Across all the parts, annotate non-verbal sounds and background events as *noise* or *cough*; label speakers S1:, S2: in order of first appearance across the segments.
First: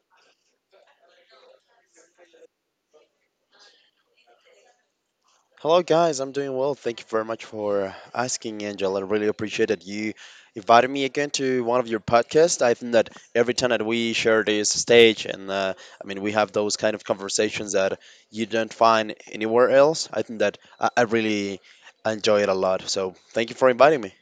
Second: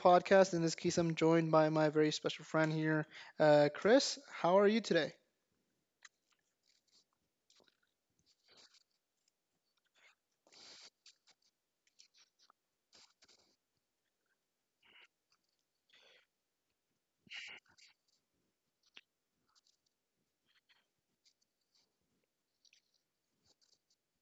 S1: podcast. In this case, I'm joined by my very special friend here, Chris. How are you today?
S2: Hello, guys. I'm doing well. Thank you very much for asking, Angela. I really appreciate that you invited me again to one of your podcasts. I think that every time that we share this stage, we have those kind of conversations that you don't find anywhere else. I think that I really enjoy it a lot. So, thank you for inviting me.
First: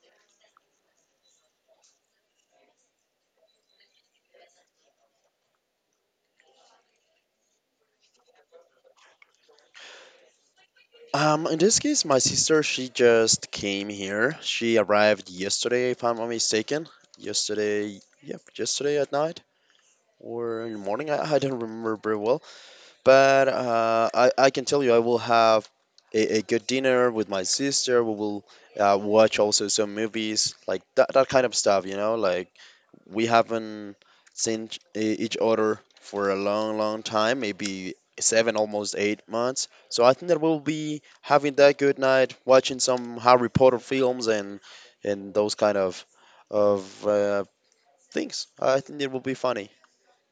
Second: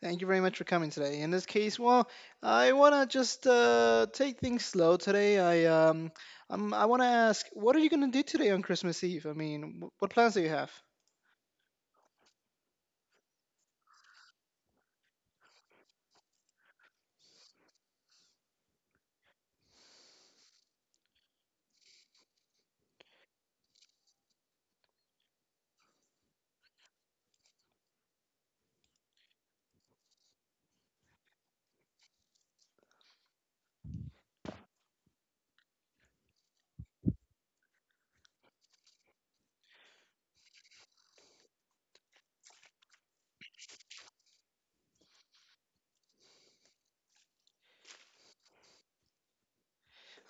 S1: Thank you very much for coming today. In this case, well, I wanna just take things slow today. I wanna ask, what are you gonna do today on Christmas Eve? I mean, what plans do you have?
S2: In this case, my sister, she just came here. She arrived yesterday, if I'm not mistaken. Yesterday, yep, yesterday at night or in the morning. I don't remember very well. But I can tell you, I will have a good dinner with my sister. We will watch also some movies, like that kind of stuff, you know? Like, we haven't seen each other for a long, long time, maybe 7, almost 8 months. So I think that we'll be having that good night, watching some Harry Potter films and those kind of things. I think it will be funny.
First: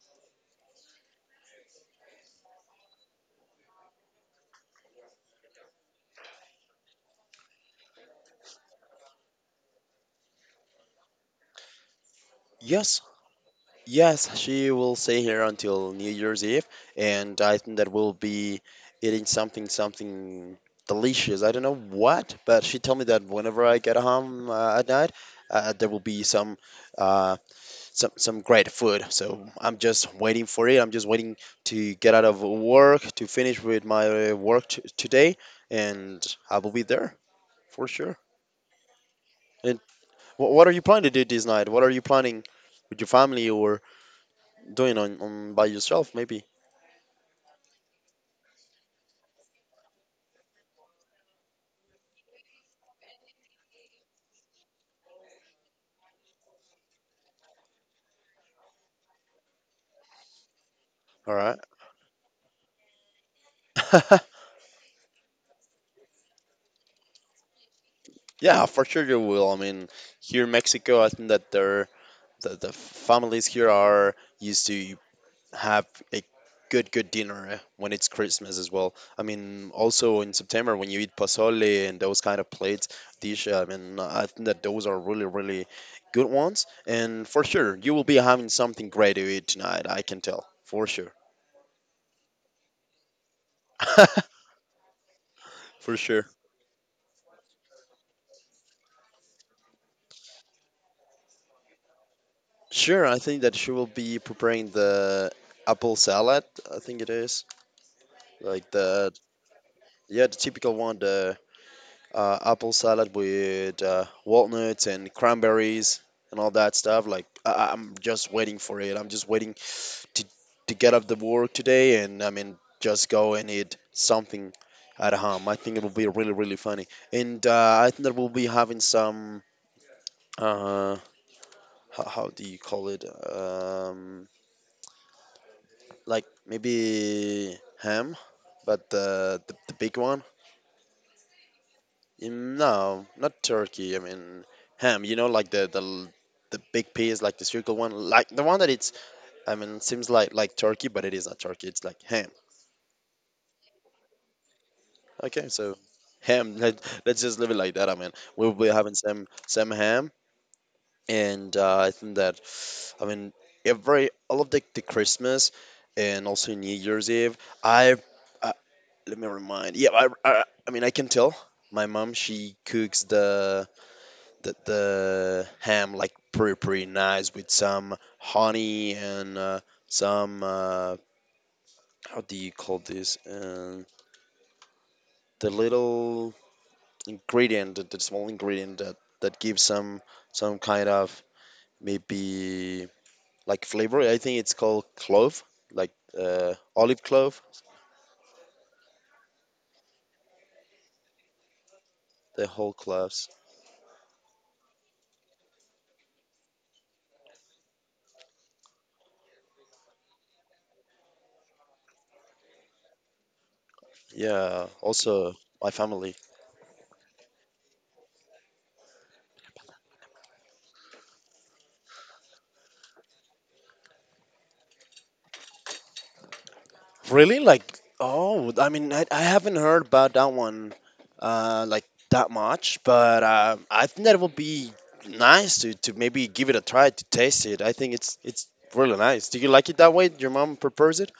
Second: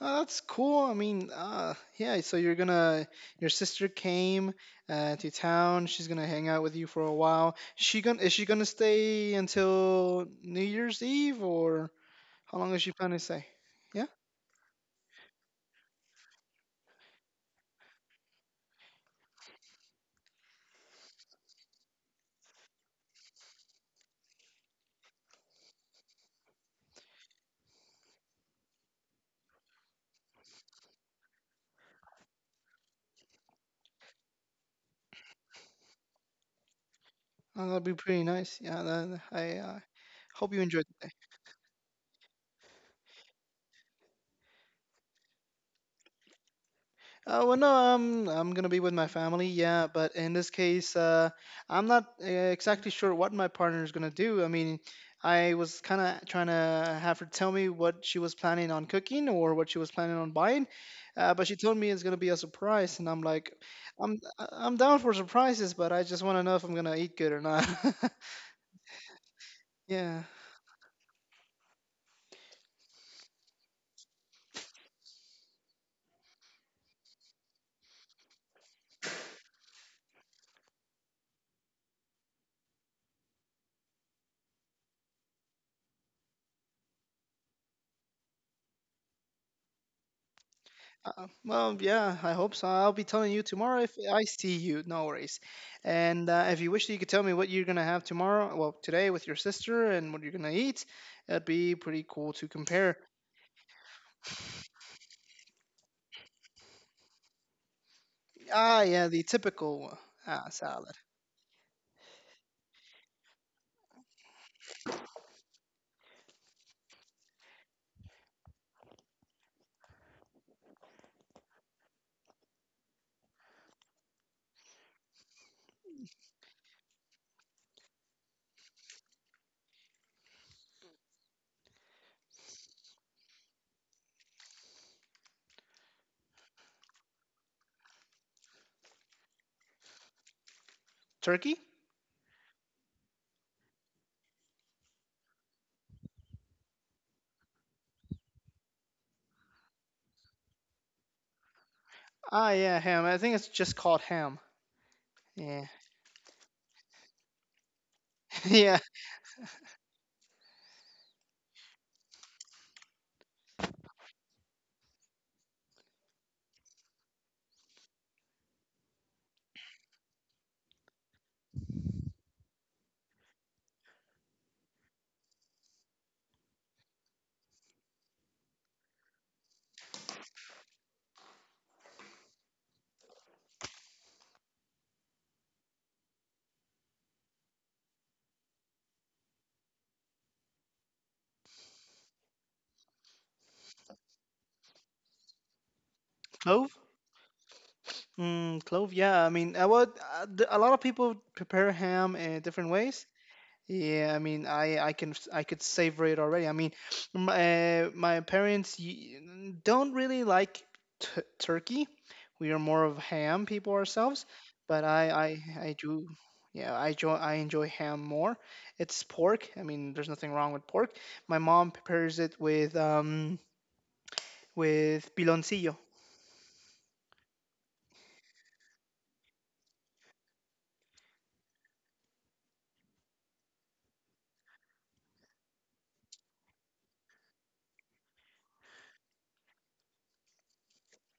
S1: Oh, that's cool. I mean, yeah. So your sister came to town. She's gonna hang out with you for a while. She gonna is she gonna stay until New Year's Eve, or how long is she
S2: Yes,
S1: planning to stay? Yeah,
S2: Yes, she will stay here until New Year's Eve, and I think that we'll be eating something delicious. I don't know what, but she told me that whenever I get home at night, uh, there will be some uh, some some great food. So I'm just waiting for it. I'm just waiting to get out of work to finish with my work t today, and I will be there
S1: oh, that'd
S2: for
S1: be
S2: sure.
S1: pretty nice. Yeah, that, I
S2: And wh
S1: Hope you
S2: what are you
S1: enjoyed.
S2: planning to do this night? What are you planning with your family or doing on by yourself, maybe?
S1: Well, no, I'm gonna be with my family, yeah. But in this case, I'm not exactly sure what my partner is gonna do. I mean, I was kind of trying to have her tell me what she was planning on cooking or what she was planning on buying,
S2: All
S1: but she
S2: right.
S1: told me it's gonna be a surprise, and I'm like, I'm
S2: *laughs*
S1: I'm down for surprises, but I just want to know if I'm gonna eat good or not. *laughs*
S2: Yeah, for sure you will. I mean,
S1: Yeah.
S2: here in Mexico, I think that the families here are used to have a good dinner when it's Christmas as well. I mean, also in September when you eat pozole and those kind of plates dish. I mean, I think that those are really good ones. And for sure, you will be having something great to eat tonight. I can tell for sure.
S1: Well, yeah, I hope so. I'll be telling you tomorrow if I
S2: *laughs*
S1: see you. No worries.
S2: For sure.
S1: And if you wish, you could tell me what you're gonna have tomorrow. Well, today with your sister and what you're gonna eat. That'd be pretty cool to compare.
S2: Sure, I think that she will be preparing the apple salad, I think it is. Like
S1: Ah, yeah,
S2: the
S1: the typical
S2: yeah, the typical
S1: salad.
S2: one, the apple salad with walnuts and cranberries and all that stuff. Like I'm just waiting for it. I'm just waiting to get up the work today and I mean just go and eat something at home. I think it will be really funny. And I think that we'll be having some uh how do you call it, um like maybe ham, but the big one.
S1: Turkey?
S2: No, not turkey. I mean ham. You know, like the big piece, like the circle one, like the one that it's. I mean, seems like turkey, but it is not turkey. It's like ham.
S1: Ah, yeah, ham. I think it's just called ham.
S2: Okay,
S1: Yeah,
S2: so ham. *laughs* Let's just leave it like that. I mean, we'll be
S1: *laughs* yeah.
S2: having some ham, and I think that, I mean, every all of the Christmas, and also New Year's Eve. I, uh, let me remind. Yeah, I mean I can tell. My mom she cooks the ham like pretty nice with some honey and some how do you call this the little ingredient, the small ingredient that that gives some kind of maybe like flavor. I think it's called clove, like,
S1: Clove?
S2: olive clove,
S1: Clove. Yeah, I mean, I would. A lot of people prepare ham in
S2: the
S1: different
S2: whole
S1: ways.
S2: cloves.
S1: Yeah, I mean, I could savor it already. I mean, my parents don't really like t turkey. We are more of ham people ourselves,
S2: Yeah,
S1: but
S2: also my
S1: I do.
S2: family.
S1: Yeah, I enjoy ham more. It's pork. I mean, there's nothing wrong with pork. My mom prepares it with piloncillo.
S2: Really? Like, oh, I mean, I haven't heard about that one, like that much, but I think that would be nice to maybe give it a try, to taste it. I think it's really nice. Do you like it that way? Your mom prepares it?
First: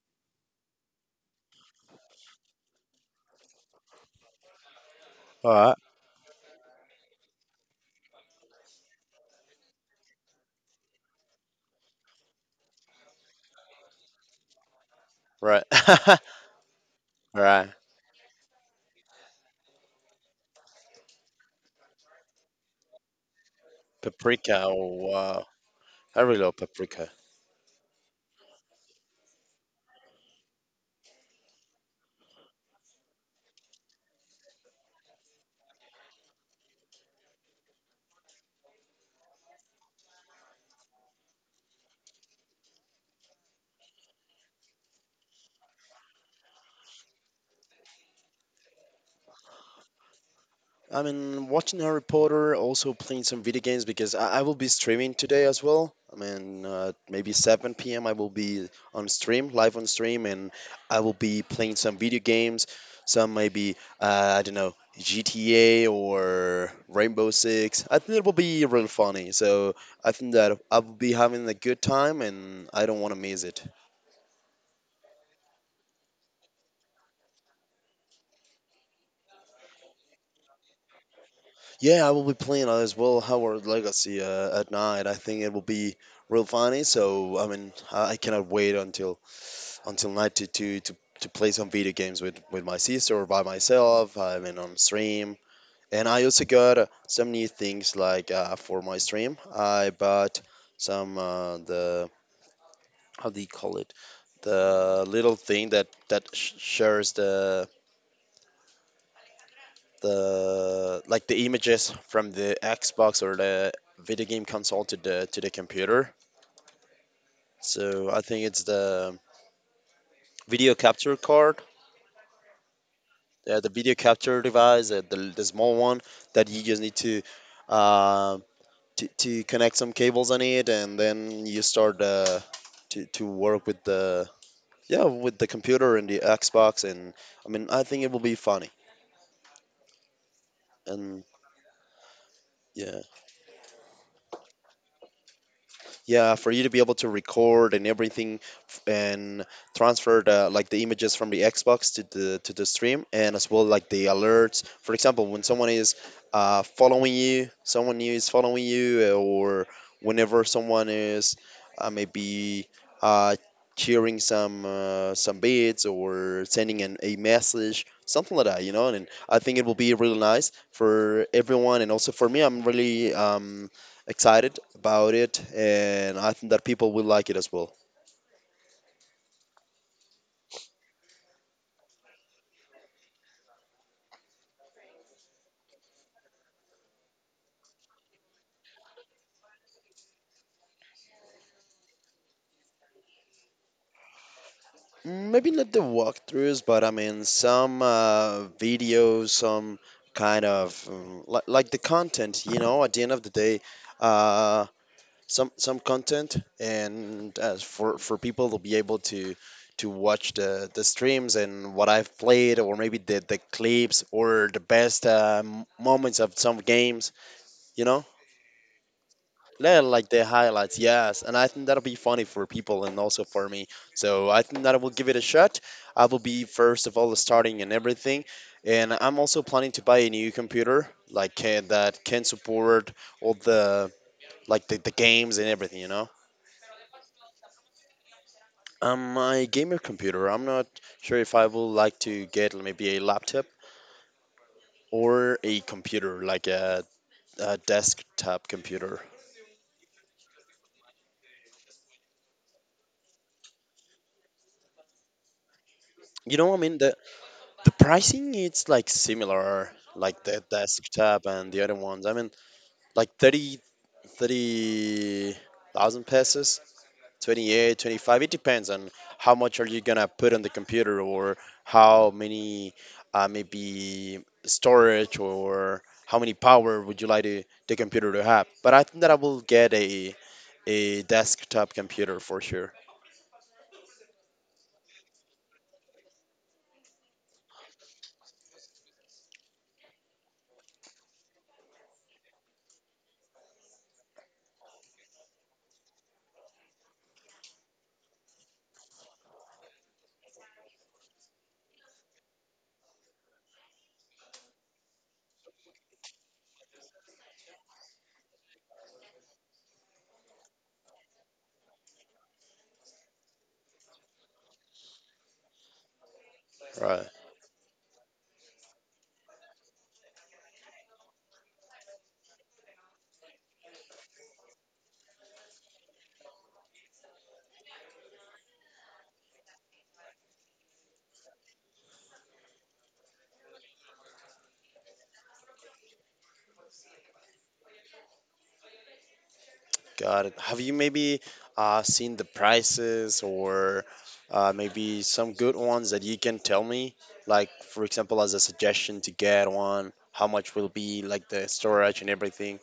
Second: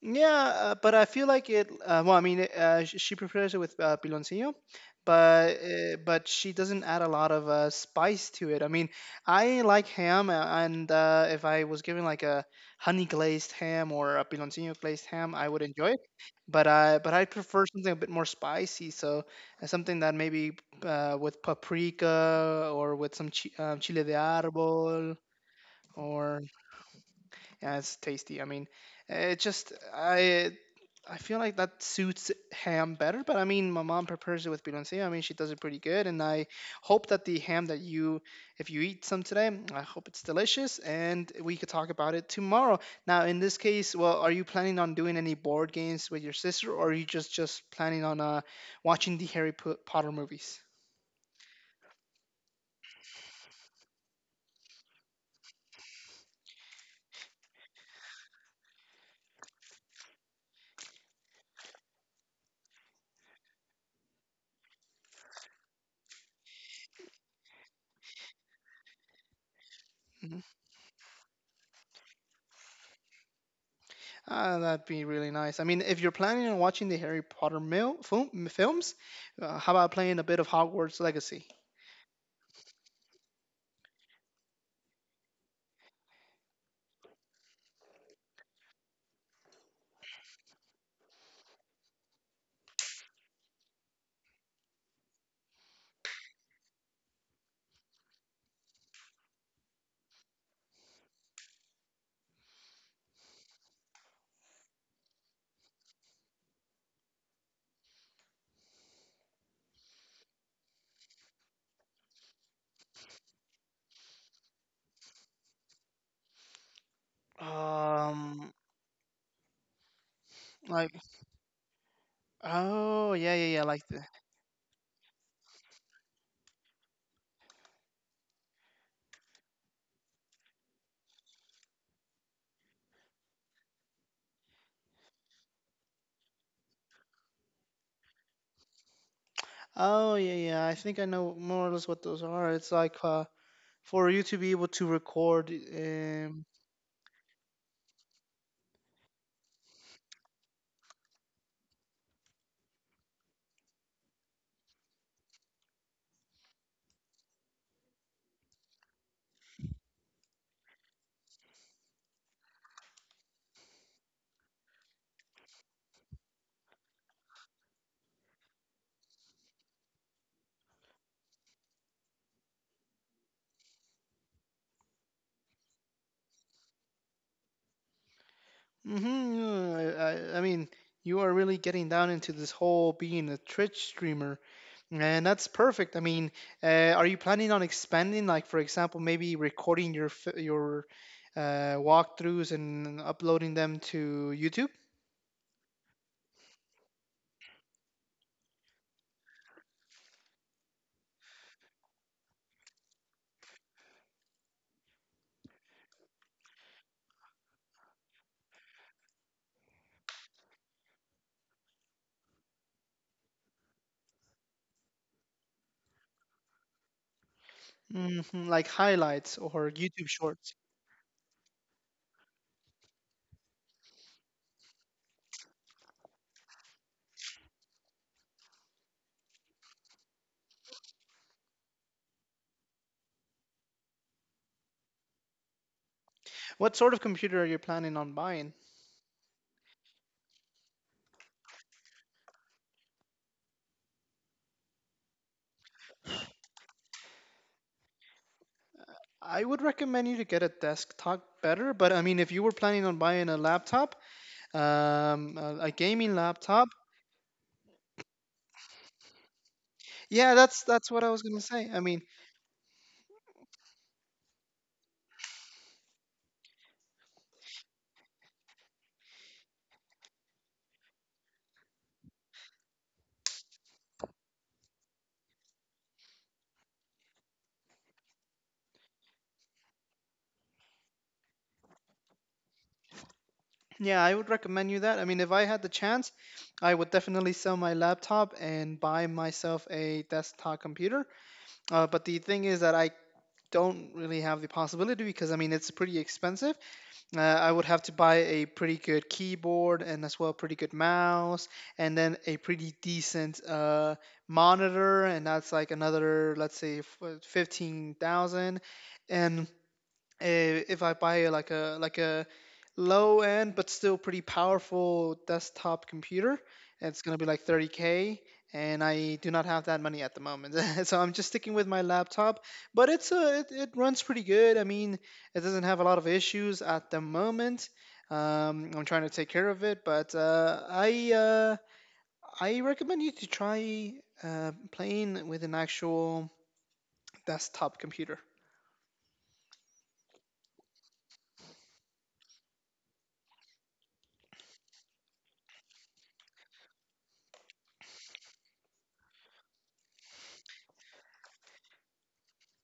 S1: Yeah, but I feel like it. Well, I mean, she prepares it with piloncillo,
S2: All right.
S1: but she doesn't add a lot of spice to it. I mean, I like ham, and if I was given like a honey glazed ham or a piloncillo glazed ham, I would
S2: Right.
S1: enjoy it. But I
S2: *laughs*
S1: prefer
S2: Right.
S1: something a bit more spicy, so something that maybe with paprika or with some chile de
S2: Paprika. Oh,
S1: árbol,
S2: wow, I really
S1: or,
S2: love paprika.
S1: yeah, it's tasty. I mean. It just I feel like that suits ham better, but I mean, my mom prepares it with biloncia. I mean, she does it pretty good, and I hope that the ham that you, if you eat some today, I hope it's delicious, and we could talk about it tomorrow. Now, in this case, well, are you planning on doing any board games with your sister, or are you just planning on watching the Potter movies?
S2: I mean, watching Harry Potter, also playing some video games because I will be streaming today as well. I mean, maybe 7 p.m. I will be on stream, live on stream, and I will be playing some video games, I don't know, GTA or Rainbow Six. I think it will be real funny. So I think
S1: Mhm.
S2: that I will be having a good time and I don't want to miss it.
S1: Ah, that'd be really nice. I mean, if you're planning on watching the Harry Potter films, how about playing a bit of Hogwarts Legacy?
S2: Yeah, I will be playing as well Howard Legacy at night. I think it will be real funny. So I mean, I cannot wait until night to play some video games with my sister or by myself. I mean on stream. And I also got some new things like for my stream. I bought some the how do you call it, the little thing that shares the like the images from the Xbox or the video game console to the computer. So I think
S1: Um,
S2: it's the video
S1: like.
S2: capture card,
S1: Oh yeah, yeah, yeah,
S2: the
S1: like
S2: video
S1: the.
S2: capture device, the small one that you just need uh, to connect some cables on it, and then you start to work with the yeah with the computer and the Xbox, and I mean I think it will be funny,
S1: Oh yeah, yeah. I think I
S2: and
S1: know more or less what those are. It's like
S2: yeah,
S1: for you to be able to record.
S2: yeah,
S1: Um,
S2: for you to be able to record and everything, and transfer the like the images from the Xbox to the stream, and as well like the alerts. For example, when someone is following you, someone new is following you, or whenever someone is maybe uh, cheering some beats or sending a message, something like that, you know. And I think it will be really nice for everyone, and also for me, I'm really excited about it, and I think that people will like it as well.
S1: hmm I, I mean, you are really getting down into this whole being a Twitch streamer, and that's perfect. I mean, are you planning on expanding? Like, for example, maybe recording your your walkthroughs and uploading them to YouTube,
S2: Maybe not the walkthroughs, but I mean some videos, some kind of like the content. You know, at the end of the day, uh, some content, and for people to be able to watch the streams and what I've played, or maybe the clips or the best moments of some games. You know.
S1: hmm, like highlights or
S2: Yeah,
S1: YouTube
S2: like the
S1: Shorts.
S2: highlights, yes. And I think that'll be funny for people and also for me. So I think that I will give it a shot. I will be first of all starting and everything. And I'm also planning to buy a new computer like that can support all the like the games and everything, you know.
S1: What sort of computer are you planning on buying?
S2: My gamer computer. I'm not sure if I will like to get maybe a laptop or a computer like a desktop computer.
S1: I would recommend you to get a desktop better, but I mean, if you were planning on buying a laptop, a gaming
S2: You know what I
S1: laptop,
S2: mean? The pricing it's like similar, like
S1: yeah,
S2: the
S1: that's what I was
S2: desktop
S1: gonna
S2: and the
S1: say.
S2: other
S1: I mean,
S2: ones. I mean, like 30,000 pesos, 28, 25. It depends on how much are you gonna put on the computer or how many maybe storage or how many power would you like to, the computer to have. But I think that I will get a desktop computer for sure.
S1: yeah, I would recommend you that. I mean, if I had the chance, I would definitely sell my laptop and buy myself a desktop computer. But the thing is that I don't really have the possibility because I mean, it's pretty expensive. I would have to buy a pretty good keyboard and as well pretty good mouse and then a pretty decent monitor and that's like another let's say 15,000 and if I buy like a low end but still pretty powerful desktop computer. It's
S2: Right?
S1: gonna be like 30K, and I do not have that money at the moment. *laughs* So I'm just sticking with my laptop, but it runs pretty good. I mean, it doesn't have a lot of issues at the moment. I'm trying to take care of it, but I recommend you to try playing with an actual desktop computer.
S2: Got it. Have you maybe seen the prices or maybe some good ones that you can tell me? Like, for example, as a suggestion to get one, how much will be like the storage and everything?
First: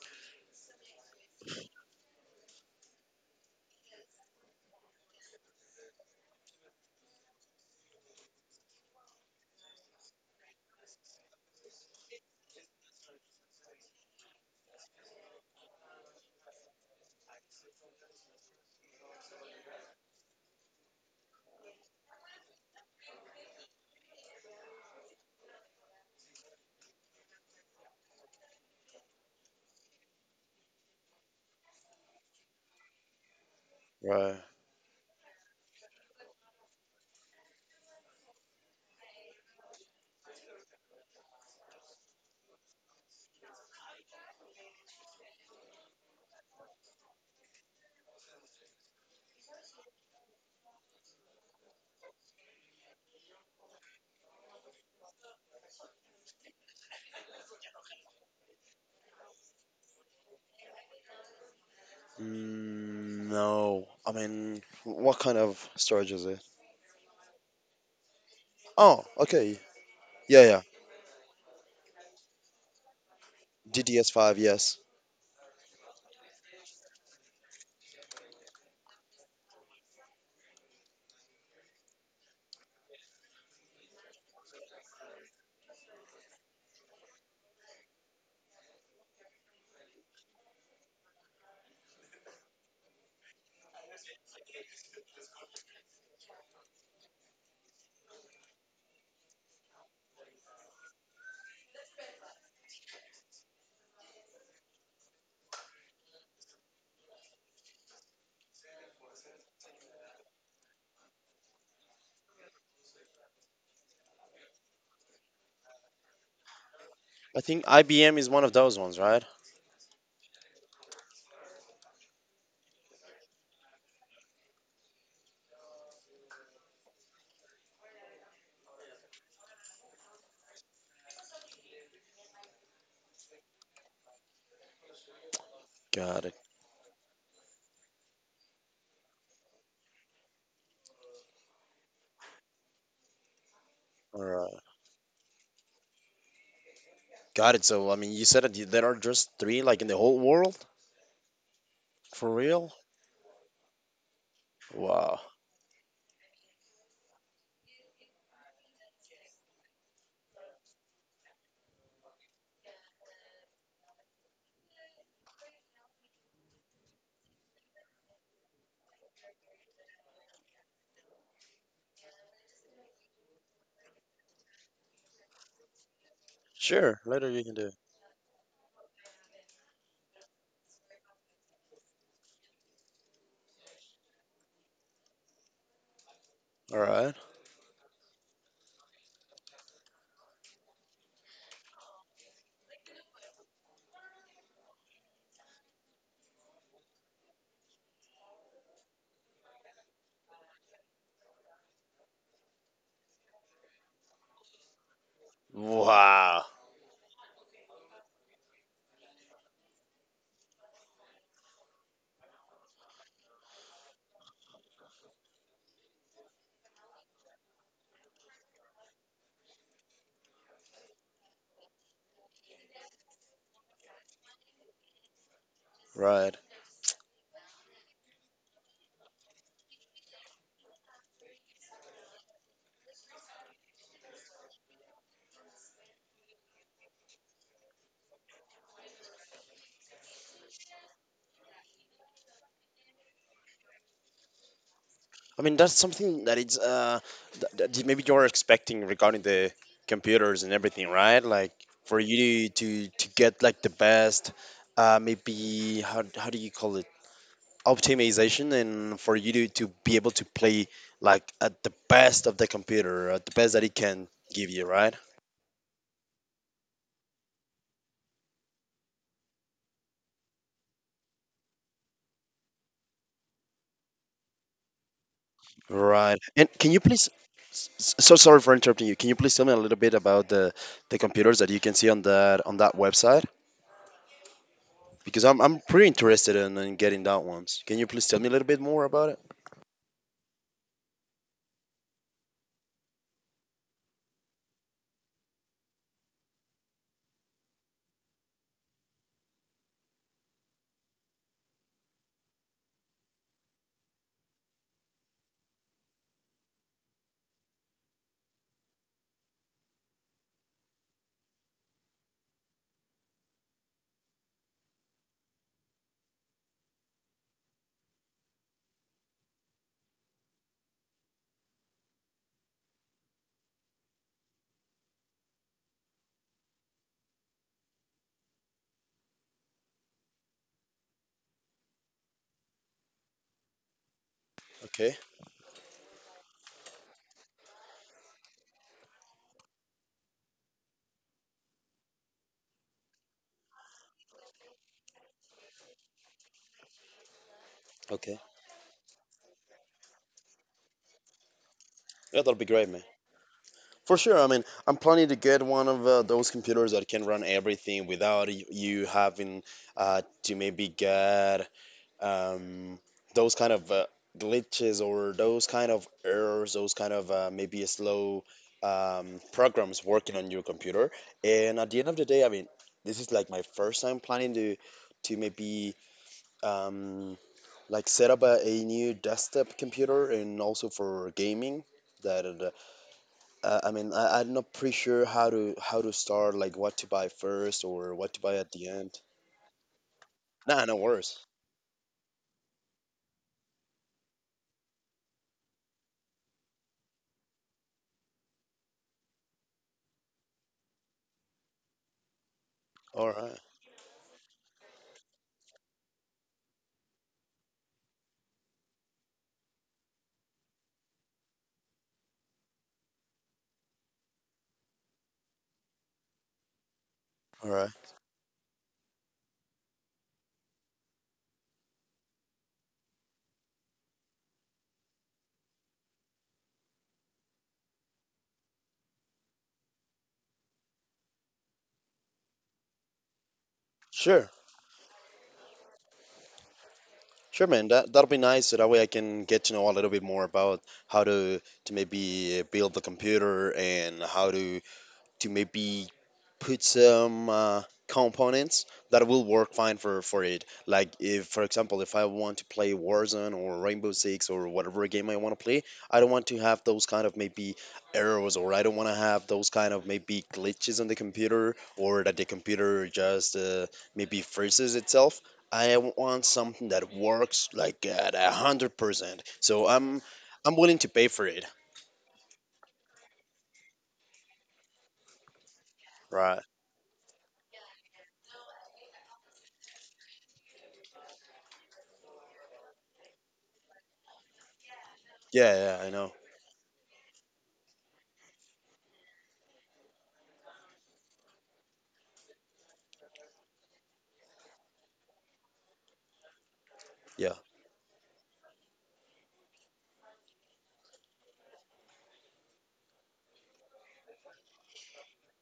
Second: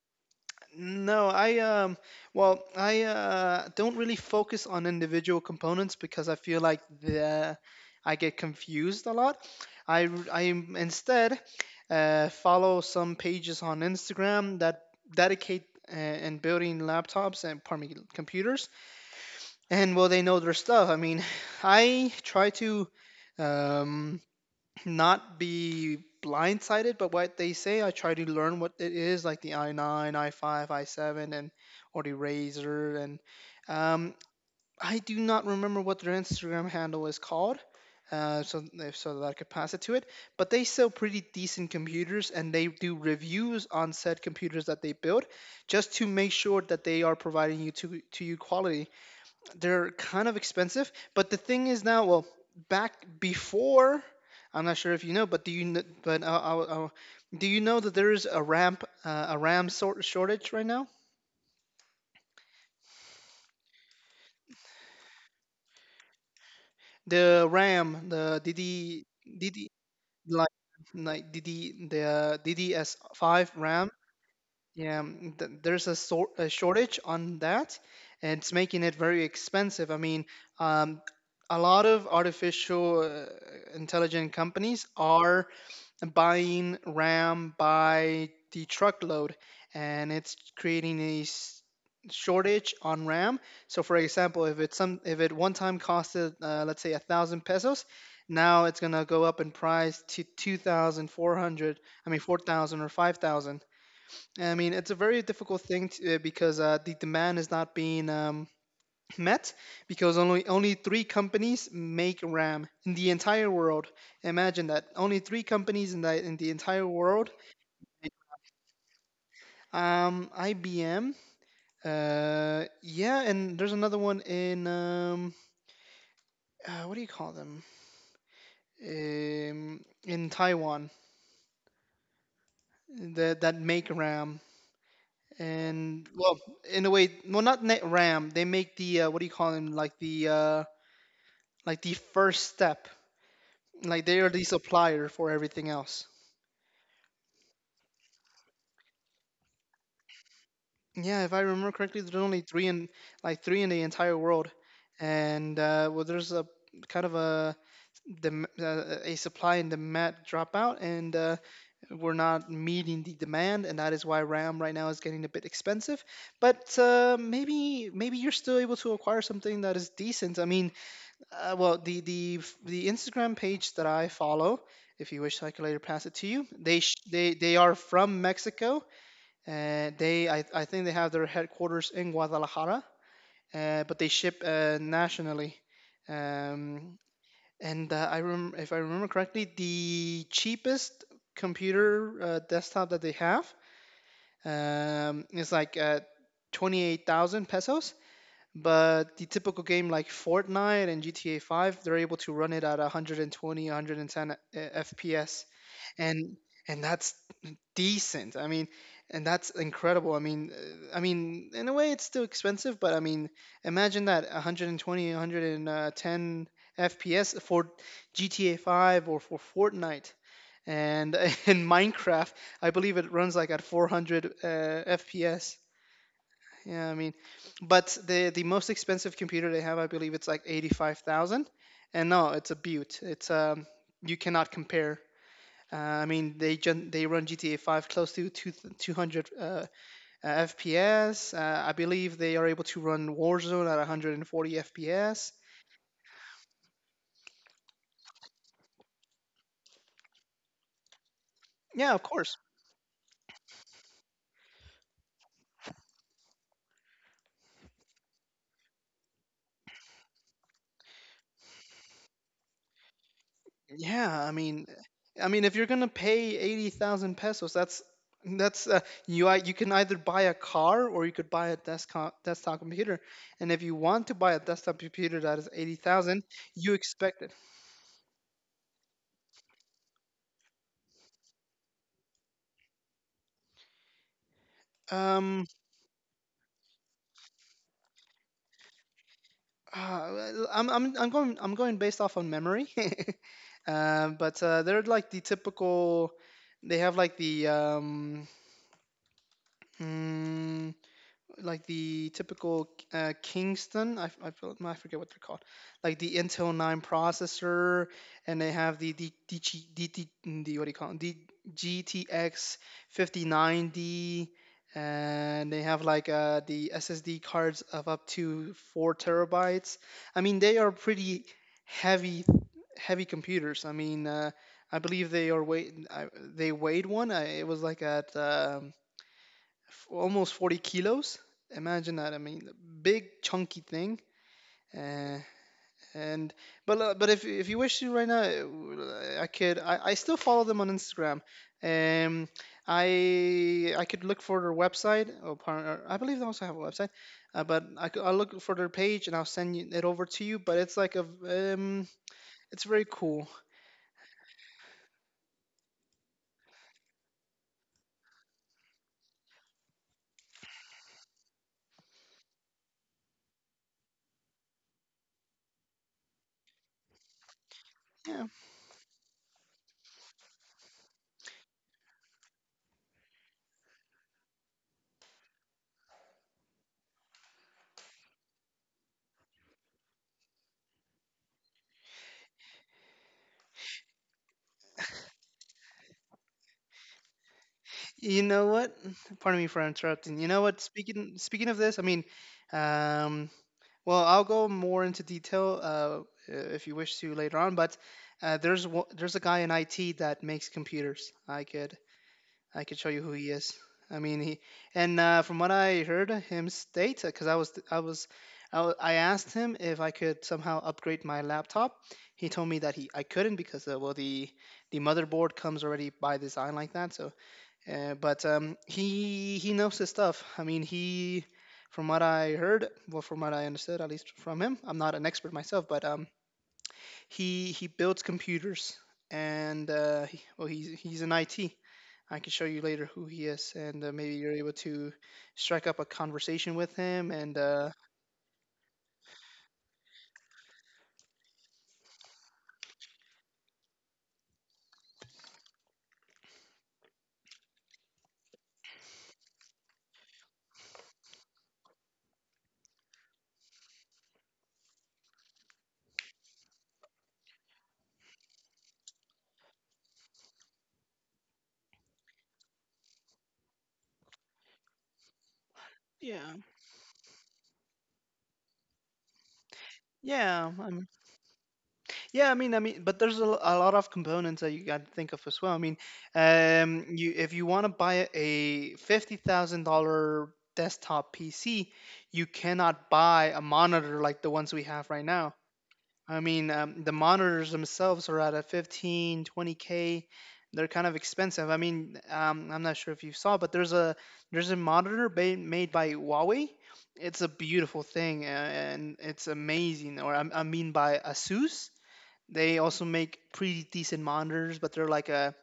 S1: No, I well, I don't really focus on individual components because I feel like the I get confused a lot. I r- I am- Instead follow some pages on Instagram that dedicate uh, and building laptops and pardon me, computers, and well, they know their stuff. I mean, *sighs* I try to um not be blindsided by what they say. I try to learn what it is, like the i9, i5, i7, and or the Razor. And um,
S2: Right.
S1: I do not remember what their Instagram handle is called. So if So that I could pass it to it. But they sell pretty decent computers, and they do reviews on said computers that they build, just to make sure that they are providing you to you quality they're kind of expensive. But the thing is now, well, back before, I'm not sure if you know, but uh, do you know that there is a RAM sort shortage right now?
S2: Mm, no. I mean, what kind of storage is it?
S1: The RAM, the
S2: Oh,
S1: DD
S2: okay.
S1: DD
S2: Yeah,
S1: like
S2: yeah.
S1: like DD the DDS5 RAM.
S2: DDS5, yes.
S1: Yeah, there's a sort a shortage on that, and it's making it very expensive. I mean, um, a lot of artificial intelligent companies are buying RAM by the truckload, and it's creating a shortage on RAM. So, for example, if it one time costed let's say 1,000 pesos, now it's gonna go up in price to two thousand four hundred. I mean, 4,000 or 5,000. I mean, it's a very difficult thing to, because the demand is not being met because only three companies make RAM in the entire world. Imagine that only three companies in the entire world.
S2: I think IBM is one of those ones, right?
S1: IBM. Yeah, and there's another one in what do you call them? In Taiwan that make RAM. And
S2: Got it.
S1: well, in a way, well, not net RAM. They make the what do you call them? Like the first step. Like they
S2: All
S1: are the
S2: right.
S1: supplier for everything else.
S2: Got it. So, I mean, you said that there are just three, like in the whole world?
S1: Yeah, if I remember correctly, there's
S2: For
S1: only three
S2: real?
S1: in like three in the entire world,
S2: Wow.
S1: and well, there's a kind of a a supply and demand dropout, and we're not meeting the demand, and that is why RAM right now is getting a bit expensive. But maybe you're still able to acquire something that is decent. I mean, well, the Instagram page that I follow. If you wish, I can later pass it to you. They sh-
S2: Sure, later
S1: they
S2: you can
S1: they
S2: do.
S1: are from Mexico, I think they have their headquarters in Guadalajara, but they ship nationally.
S2: All
S1: Um,
S2: right.
S1: and if I remember correctly, the cheapest computer desktop that they have is like 28,000 pesos. But the typical game like Fortnite and GTA 5, they're able to run it at 120, 110 FPS, and
S2: Wow.
S1: that's decent. I mean, and that's incredible. I mean, in a way, it's still expensive, but I mean, imagine that 120, 110 FPS for GTA 5 or for Fortnite. And *laughs* in Minecraft, I believe it runs like at 400 FPS.
S2: Right.
S1: Yeah, I mean, but the most expensive computer they have, I believe, it's like 85,000. And no, it's a beaut. It's you cannot compare. Uh, I mean, they run GTA 5 close to 200 FPS. I believe they are able to run Warzone at 140 FPS.
S2: I mean, that's something that it's that maybe you're expecting regarding the computers and everything, right? Like
S1: Yeah,
S2: for
S1: of course.
S2: you to get like the best, maybe how do you call it? Optimization, and for you to be able to play like at the best of the computer, at the best that it can
S1: Yeah, I
S2: give you,
S1: mean,
S2: right?
S1: I mean, if you're gonna pay 80,000 pesos, that's you can either buy a car or you could buy a desktop computer. And if you want to buy a desktop computer that is
S2: Right.
S1: 80,000,
S2: And can
S1: you
S2: you please,
S1: expect it.
S2: so sorry for interrupting you. Can you please tell me a little bit about the computers that you can see on that website? Because I'm
S1: Um,
S2: I'm pretty interested in getting that ones. Can you please tell me a little bit more about it?
S1: Well, I'm going based off on memory. *laughs* But they're like the typical. They have like the mm, like the typical Kingston. I, f- I, feel- no, I forget what they're called, like the Intel 9 processor, and they have the what do you call it? The GTX 5090, and they have like the SSD cards of up to four terabytes. I mean, they are pretty heavy heavy computers. I mean, I believe they are weight. I, They weighed one. It was like at almost 40 kilos. Imagine that. I mean, the big chunky thing.
S2: Okay.
S1: Uh, and but if you wish to right now, I could. I still follow them on Instagram. Um, I could look for their website. Or I believe they also have a website. But I I'll
S2: Okay.
S1: look for their page and I'll send you, it over to you. But it's like
S2: Yeah, that'll be
S1: it's
S2: great, man.
S1: very cool.
S2: For sure. I mean, I'm planning to get one of those computers that can run everything without you having to maybe get um, those kind of glitches or those kind of errors, those kind of maybe
S1: Yeah.
S2: slow programs working on your computer. And at the end of the day, I mean, this is like my first time planning to maybe um, like set up a new desktop computer and also for gaming. That I mean, I'm not pretty sure how to start, like what to buy first or what to
S1: You
S2: buy
S1: know
S2: at the
S1: what?
S2: end.
S1: Pardon me for interrupting. You know what?
S2: Nah, no
S1: Speaking
S2: worries.
S1: speaking of this, I mean, um, well, I'll go more into detail if you wish to later on, but there's one, there's a guy in IT that makes computers. I could show you
S2: All
S1: who he
S2: right,
S1: is. I mean he, and from what I heard him state, because I asked him if I could somehow upgrade my laptop. He told me that he I couldn't because well the motherboard comes already by design like that, so
S2: all right,
S1: but he knows his stuff. From what I heard, well, from what I understood, at least from him, I'm not an expert myself, but he builds computers, and he's an IT. I can show you later who he is, and maybe
S2: sure.
S1: you're able to strike up a conversation with him. And
S2: Sure, man. That'll be nice. So that way I can get to know a little bit more about how to maybe build the computer and how to maybe put some components that will work fine for it. Like if, for example, if I want to play Warzone or Rainbow Six or whatever game I want to play, I don't want to have those kind of maybe errors, or I don't want to have those kind of maybe glitches on the computer, or that the computer just maybe freezes itself. I want
S1: yeah,
S2: something that works like at 100%. So I'm
S1: yeah,
S2: I'm
S1: I
S2: willing to pay for it.
S1: Yeah, I mean, but there's a lot of components that you got to think of as well. I mean,
S2: Right.
S1: you if you want to buy a $50,000 desktop PC, you cannot buy a monitor like the ones we have right now.
S2: Yeah, yeah, I know.
S1: I mean, the monitors themselves are at a 15-20k k. They're kind of expensive. I mean, I'm not sure if you saw, but there's a monitor made by Huawei. It's a
S2: Yeah.
S1: beautiful thing, and it's amazing. Or I mean by Asus. They also make pretty decent monitors, but they're like a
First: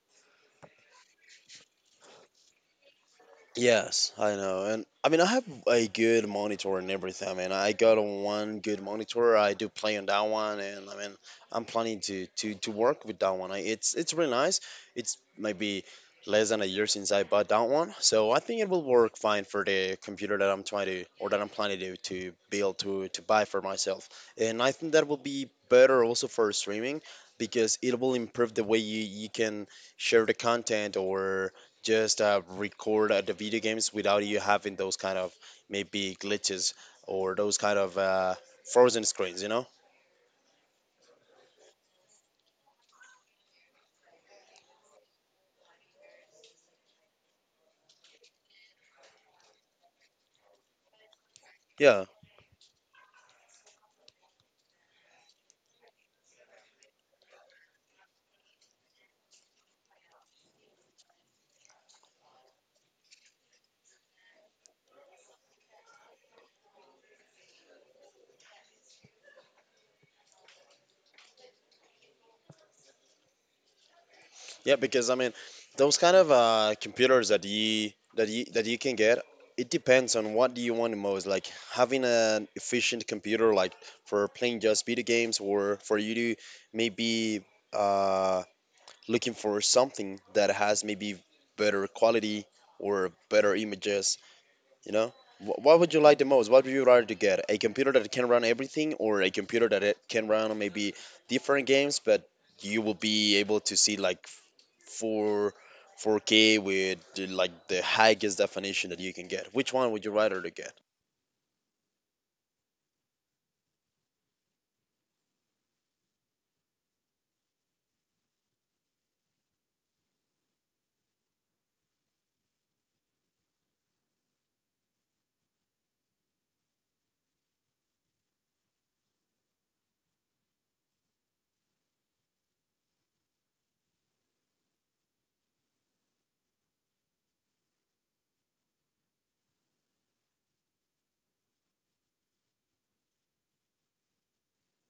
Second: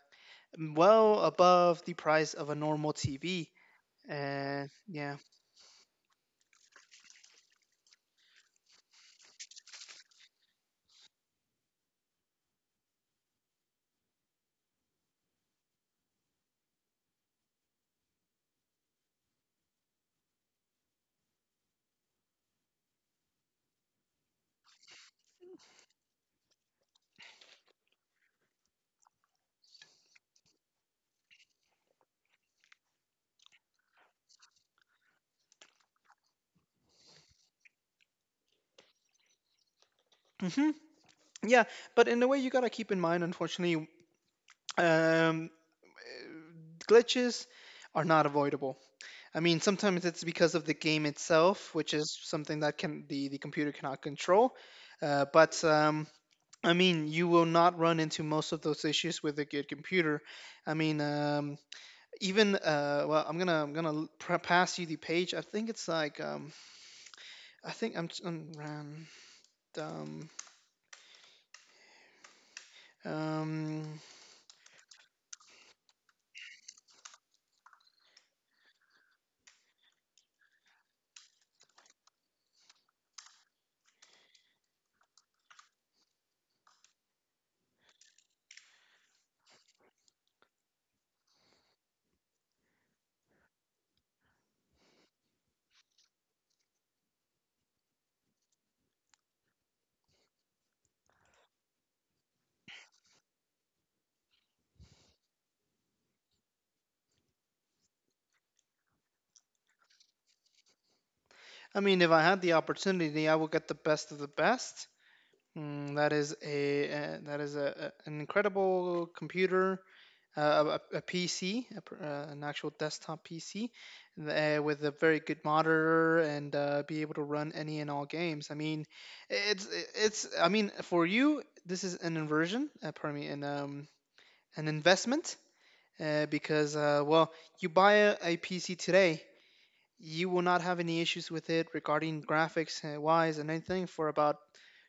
S1: well above the price of a normal TV.
S2: Yes, I know.
S1: And
S2: And I
S1: yeah,
S2: mean, I have a good monitor and everything. I mean, I got one good monitor. I do play on that one, and I mean, I'm planning to to work with that one. I, it's really nice. It's maybe less than a year since I bought that one, so I think it will work fine for the computer that I'm trying to, or that I'm planning to build to buy for myself. And I think that will be better also for streaming because it will improve the way you can share the content, or just record the video games without you having those kind of maybe glitches or those kind of frozen screens, you know?
S1: hmm yeah. But in a way, you gotta keep in mind, unfortunately, um, glitches are not avoidable. I mean, sometimes it's because of the game itself, which
S2: Yeah,
S1: is something that can the computer cannot control. But I mean, you will not run into most of those issues with a good computer. I mean, even well pass you the page. I think it's like I'm random. um
S2: yeah, because I mean, those kind of computers that you can get, it depends on what do you want the most. Like having an efficient computer, like for playing just video games, or for you to maybe uh, looking for something that has maybe better quality or better images, you know. What would you like the most? What would you rather to get? A computer that can run everything, or a computer that it can run maybe different games, but you will be able to see like four 4K with the, like the highest definition that you can get. Which one would you rather to get?
S1: I mean if I had the opportunity I would get the best of the best. That is a that is an incredible computer, a PC, an actual desktop PC, with a very good monitor and be able to run any and all games. I mean, it's it's. I mean, for you, this is an inversion. Pardon me, an investment. Because well, you buy a PC today, you will not have any issues with it regarding graphics wise and anything for about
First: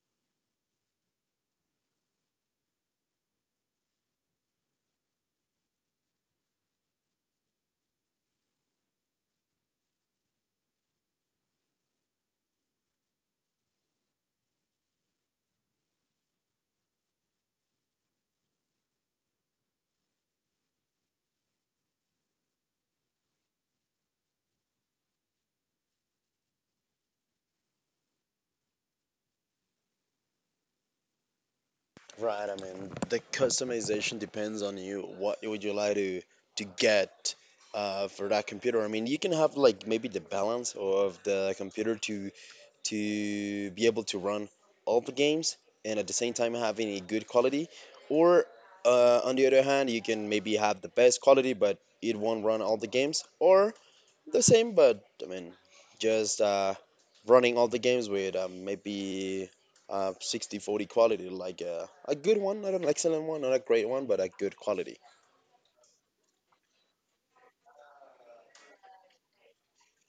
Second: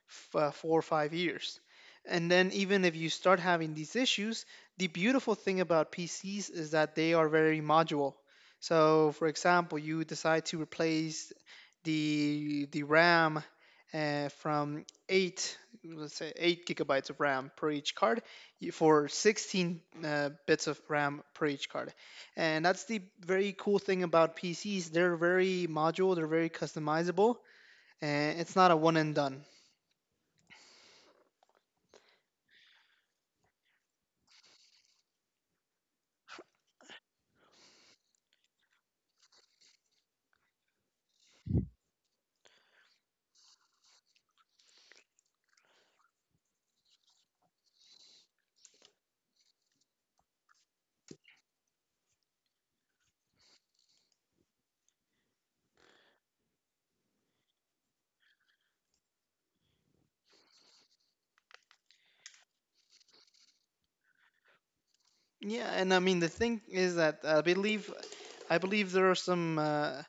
S1: 4 or 5 years. And then, even if you start having these issues, the beautiful thing about PCs is that they are very modular. So, for example, you decide to replace the RAM from eight, let's say 8 gigabytes of RAM per each card, for 16 bits of RAM per each card. And that's the very cool thing about PCs. They're very modular. They're very customizable, and it's not a one and done.
S2: Right. I mean, the customization depends on you. What would you like to get? For that computer, I mean, you can have like maybe the balance of the computer to be able to run all the games and at the same time having a good quality. Or on the other hand, you can maybe have the best quality, but it won't run all the games. Or the same, but I mean, just running all the games with maybe 60 40 quality, like a good one, not an excellent one, not a great one, but a good quality.
S1: Yeah, and I mean the thing is that I believe there are some uh,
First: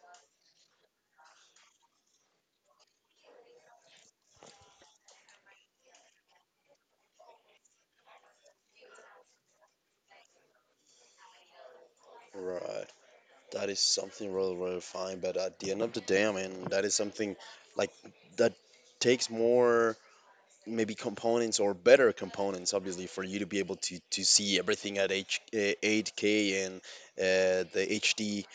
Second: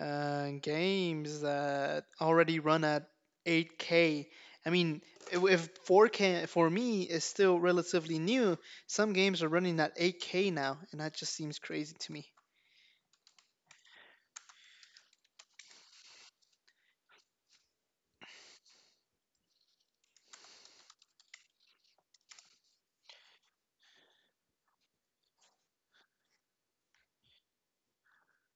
S1: uh, games that already run at 8K. I mean, if 4K for me is still relatively new, some games are running at 8K now, and that just seems crazy to me.
S2: Right. That is something really, really fine. But at the end of the day, I mean, that is something like that takes more maybe components or better components, obviously, for you to be able to see everything at 8K, and the hd,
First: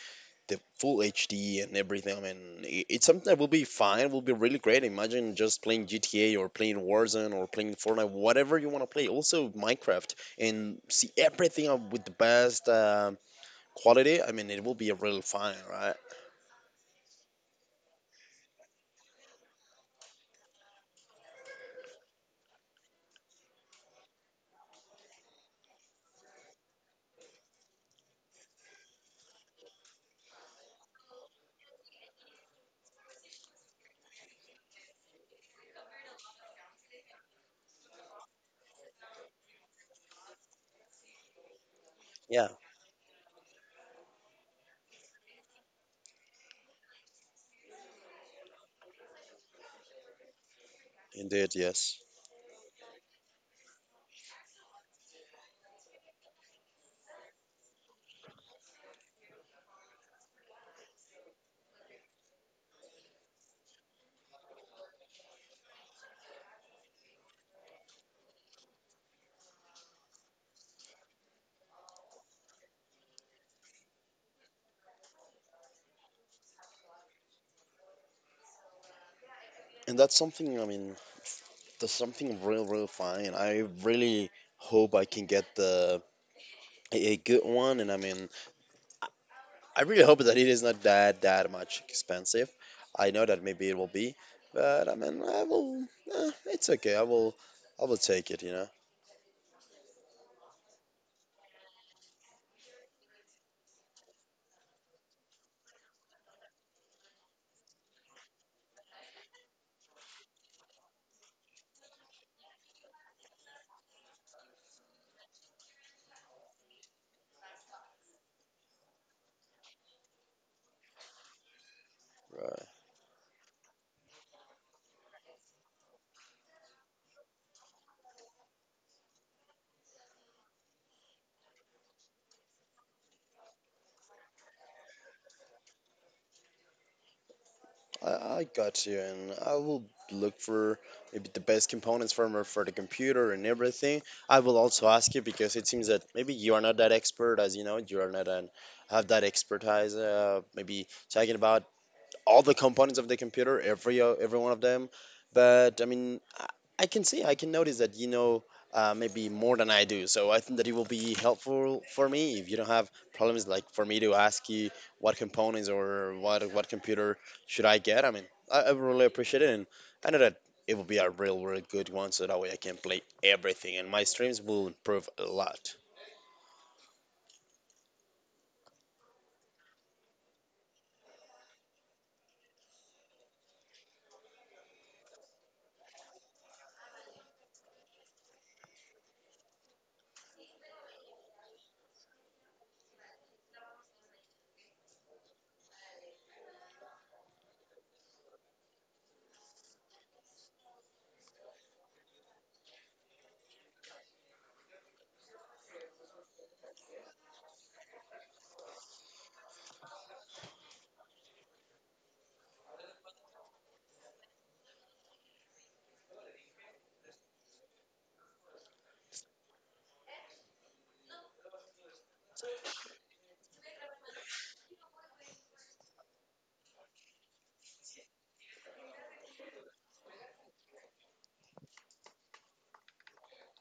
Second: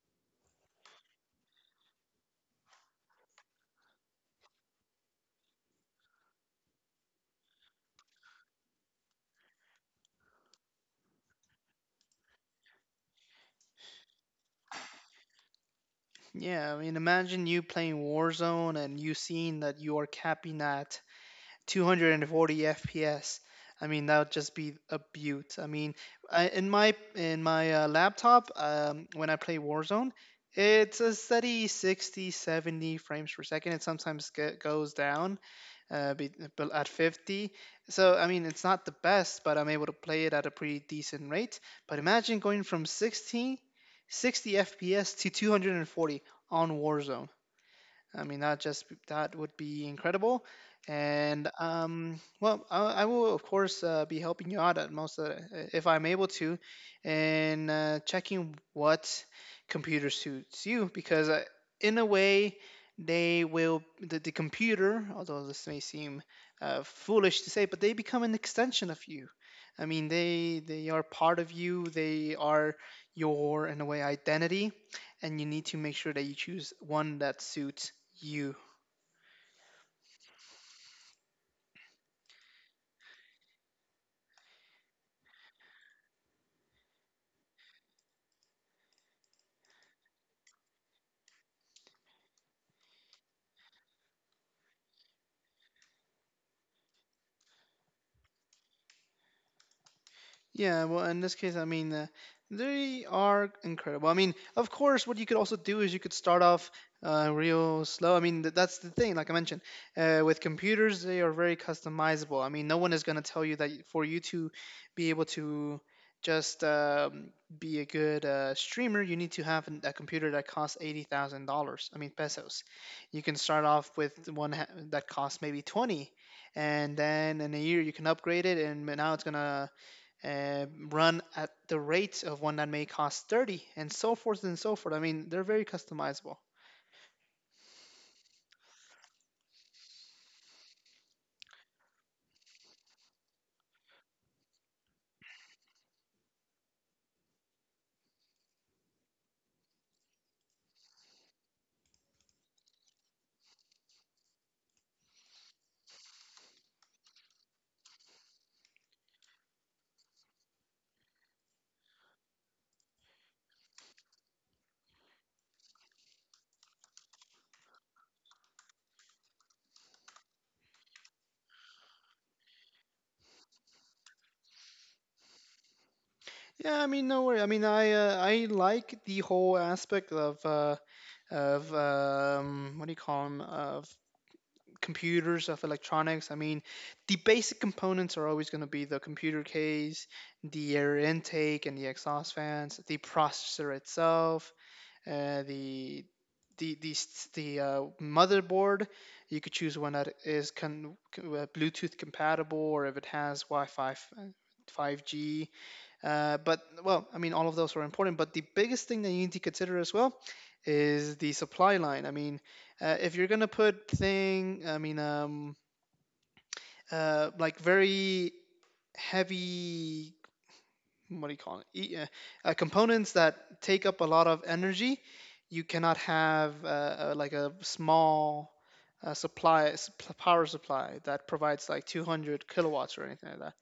S2: the full hd, and everything. I mean, I- it's something that will be fine, will be really great. Imagine just playing gta or playing warzone or playing fortnite, whatever you want to play, also minecraft, and see everything up with the best quality. I mean, it will be really fine, right?
S1: Yeah, I mean, imagine you playing Warzone and you seeing that you are capping at 240 FPS. I mean, that would just be a beaut. I mean, in my laptop, when I play Warzone, it's a steady 60, 70 frames per second. It sometimes goes down uh, be, but at 50. So, I mean, it's not the best, but I'm able to play it at a pretty decent rate. But imagine
S2: Yeah,
S1: going from 16, 60 FPS to 240 on Warzone. I mean, that just that would be incredible. And
S2: indeed, yes.
S1: well, I will of course be helping you out at most of the, if I'm able to, and checking what computer suits you because in a way they will the computer, although this may seem foolish to say, but they become an extension of you. I mean, they are part of you. They are your in a way identity and you need to make sure that you choose one that suits you.
S2: And that's something. I mean, there's something real, real fine. I really hope I can get the a good one, and I mean, I really hope that it is not that much expensive. I know that maybe it will be, but I mean, I will. Eh, it's okay. I will. I will take it, you know.
S1: Yeah, well, in this case, I mean, they are incredible. I mean, of course, what you could also do is you could start off real slow. I mean, that's the thing, like I mentioned, with computers, they are very customizable. I mean, no one is going to tell you that for you to be able to just be a good streamer, you need to have a computer that costs $80,000, I mean, pesos.
S2: Right.
S1: You can start off with one that costs maybe 20 and then in a year you can upgrade it and now it's gonna run at the rate of one that may cost 30 and so forth and so forth. I mean, they're very customizable.
S2: I, I got you, and I will look for maybe the best components for for the computer and everything. I will also ask you because it seems that maybe you are not that expert, as you know, you are not an have that expertise. Maybe talking about all the components of the computer, every one of them. But I mean, I can see, I can notice that you know maybe more than I do. So I think that it will be helpful for me, if you don't have problems, like for me to ask you what components or what computer should I get. I mean, I really appreciate it, and I know that it will be a real, real good one. So that way I can play everything, and my streams will improve a lot.
S1: Yeah, I mean, no worry. I mean, I like the whole aspect of what do you call them, of computers, of electronics. I mean, the basic components are always going to be the computer case, the air intake and the exhaust fans, the processor itself, uh, the the the the motherboard. You could choose one that is Bluetooth compatible, or if it has Wi-Fi, 5G, but well, I mean, all of those are important. But the biggest thing that you need to consider as well is the supply line. I mean, if you're gonna put thing, like very heavy, what do you call it? Components that take up a lot of energy. You cannot have like a small supply power supply that provides like 200 kilowatts or anything like that.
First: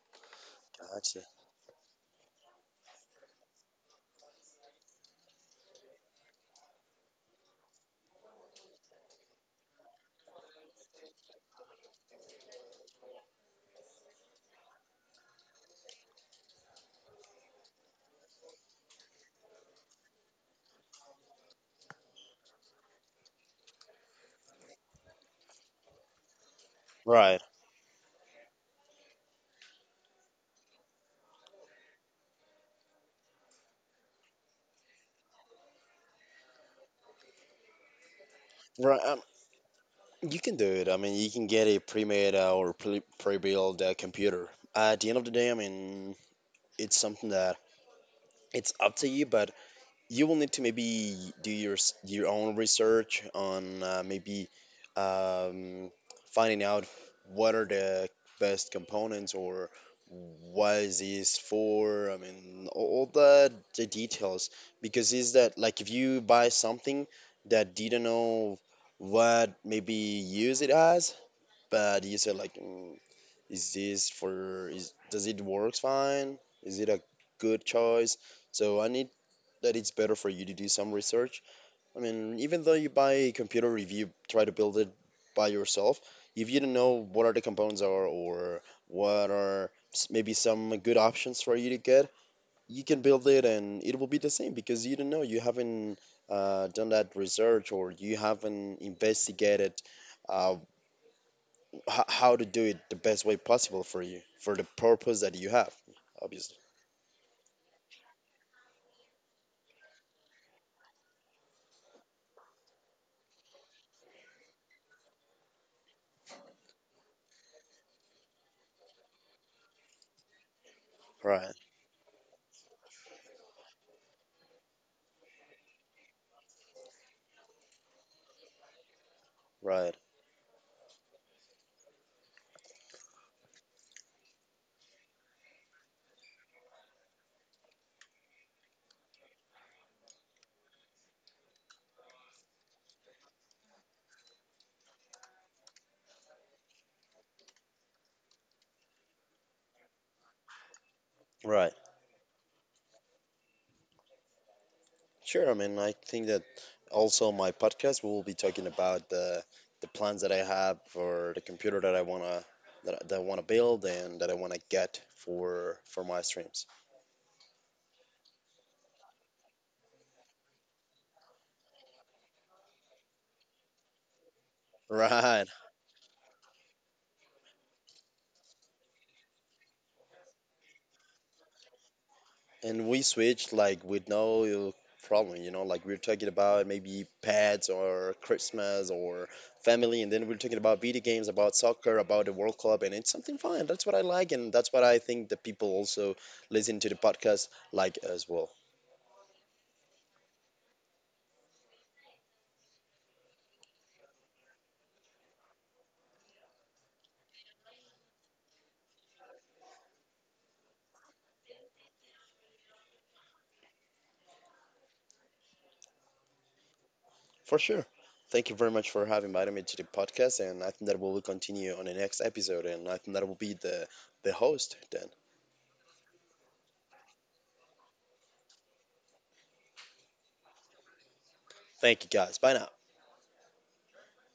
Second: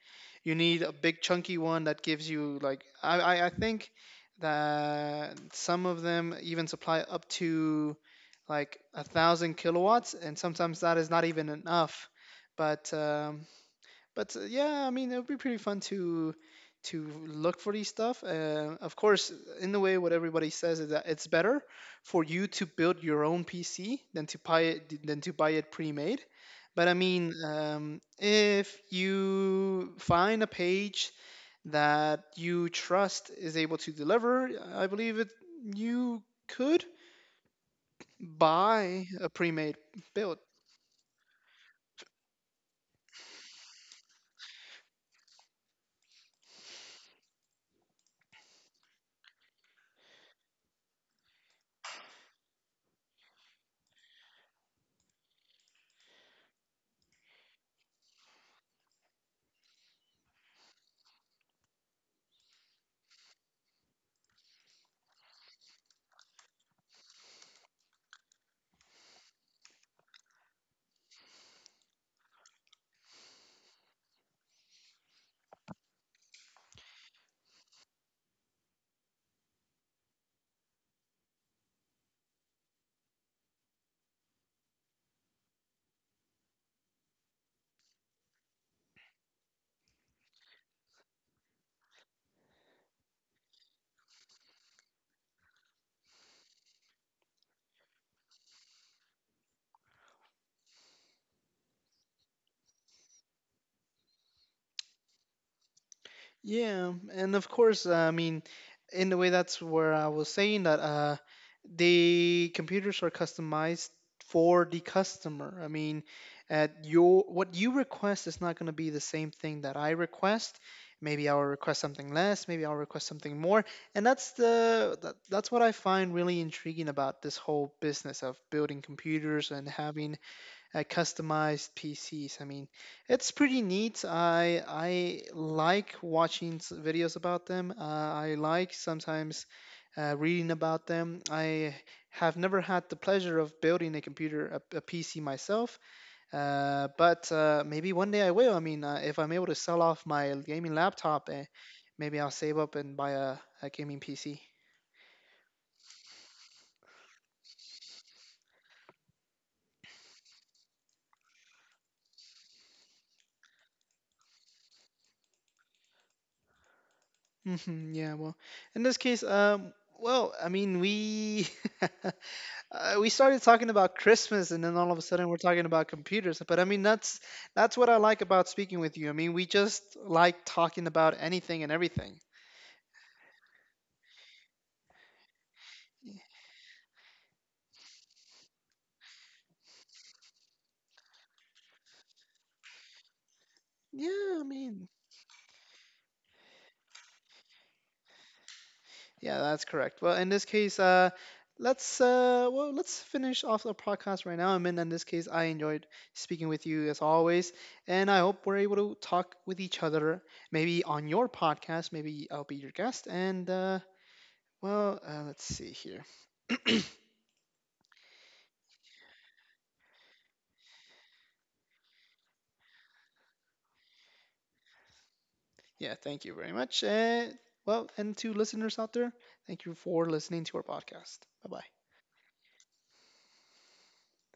S1: You need a
S2: Gotcha.
S1: big chunky one that gives you like I think that some of them even supply up to like 1,000 kilowatts, and sometimes that is not even enough. But um, but yeah, I mean, it would be pretty fun to look for these stuff. Of course, in a way, what everybody says is that it's better for you to build your own PC than to buy it, pre-made. But I mean,
S2: Right.
S1: if you find a page that you trust is able to deliver, I believe it you could
S2: Right.
S1: buy a pre-made build.
S2: You can do it. I mean, you can get a pre-made or pre-built computer. At the end of the day, I mean, it's something that it's up to you, but you will need to maybe do your own research on maybe um, finding out what are the best components or what is this for. I mean, all the details, because is that like if you buy something that didn't know what maybe use it as, but you said like is this for, is, does it work fine, is it a good choice. So I need that it's better for you to do some research. I mean, even though you buy a computer review, try to build it by yourself. If you don't know what are the components are, or what are maybe some good options for you to get, you can build it and it will be the same, because you don't know, you haven't done that research, or you haven't investigated uh, how to do it the best way possible for you, for the purpose that you have, obviously.
S1: Yeah, and of course, I mean, in the way that's where I was saying that the computers are customized for the customer. I mean, at your what you request is not going to be the same thing that I request. Maybe I'll
S2: Right,
S1: request something less. Maybe I'll request something more. And that's what I find really intriguing about this whole business of building computers and
S2: right,
S1: having customized PCs. I mean, it's pretty neat. I like watching videos about them. I like sometimes reading about them. I have never had the pleasure of building a computer, PC myself, but maybe one day I will. I mean, if I'm able to sell off my gaming laptop, eh,
S2: right,
S1: maybe I'll save up and buy a gaming PC.
S2: sure. I mean, I think that also my podcast, we will be talking about the plans that I have for the computer that I want to that I want to build and that I want to get for my streams.
S1: *laughs* Yeah, well, in this case, well, I mean, we *laughs* we started talking about Christmas, and then
S2: *laughs*
S1: all of a sudden we're
S2: Right.
S1: talking about computers. But I mean, that's what I like about speaking with you. I mean, we just like talking about anything and everything.
S2: And we switched like with no problem, you know, like we are talking about maybe pets or Christmas or family, and then we are talking about video games, about soccer, about the World Cup, and it's something fun. That's what I like,
S1: Yeah, I
S2: and that's what
S1: mean,
S2: I think the people also listen to the podcast like as well.
S1: yeah, that's correct. Well, in this case, let's well, let's finish off the podcast right now. I mean, in this case, I enjoyed speaking with you as always, and I hope we're able to talk with each other, maybe on your podcast. Maybe I'll be your guest, and well, let's see here. *clears throat*
S2: For sure. Thank you very much for having invited me to the podcast, and I think that we will continue on the next episode, and I think that will be the host then.
S1: Yeah, thank you very much. And well, and to listeners out there, thank you for listening to our podcast. Bye bye.
S2: Thank you guys. Bye now.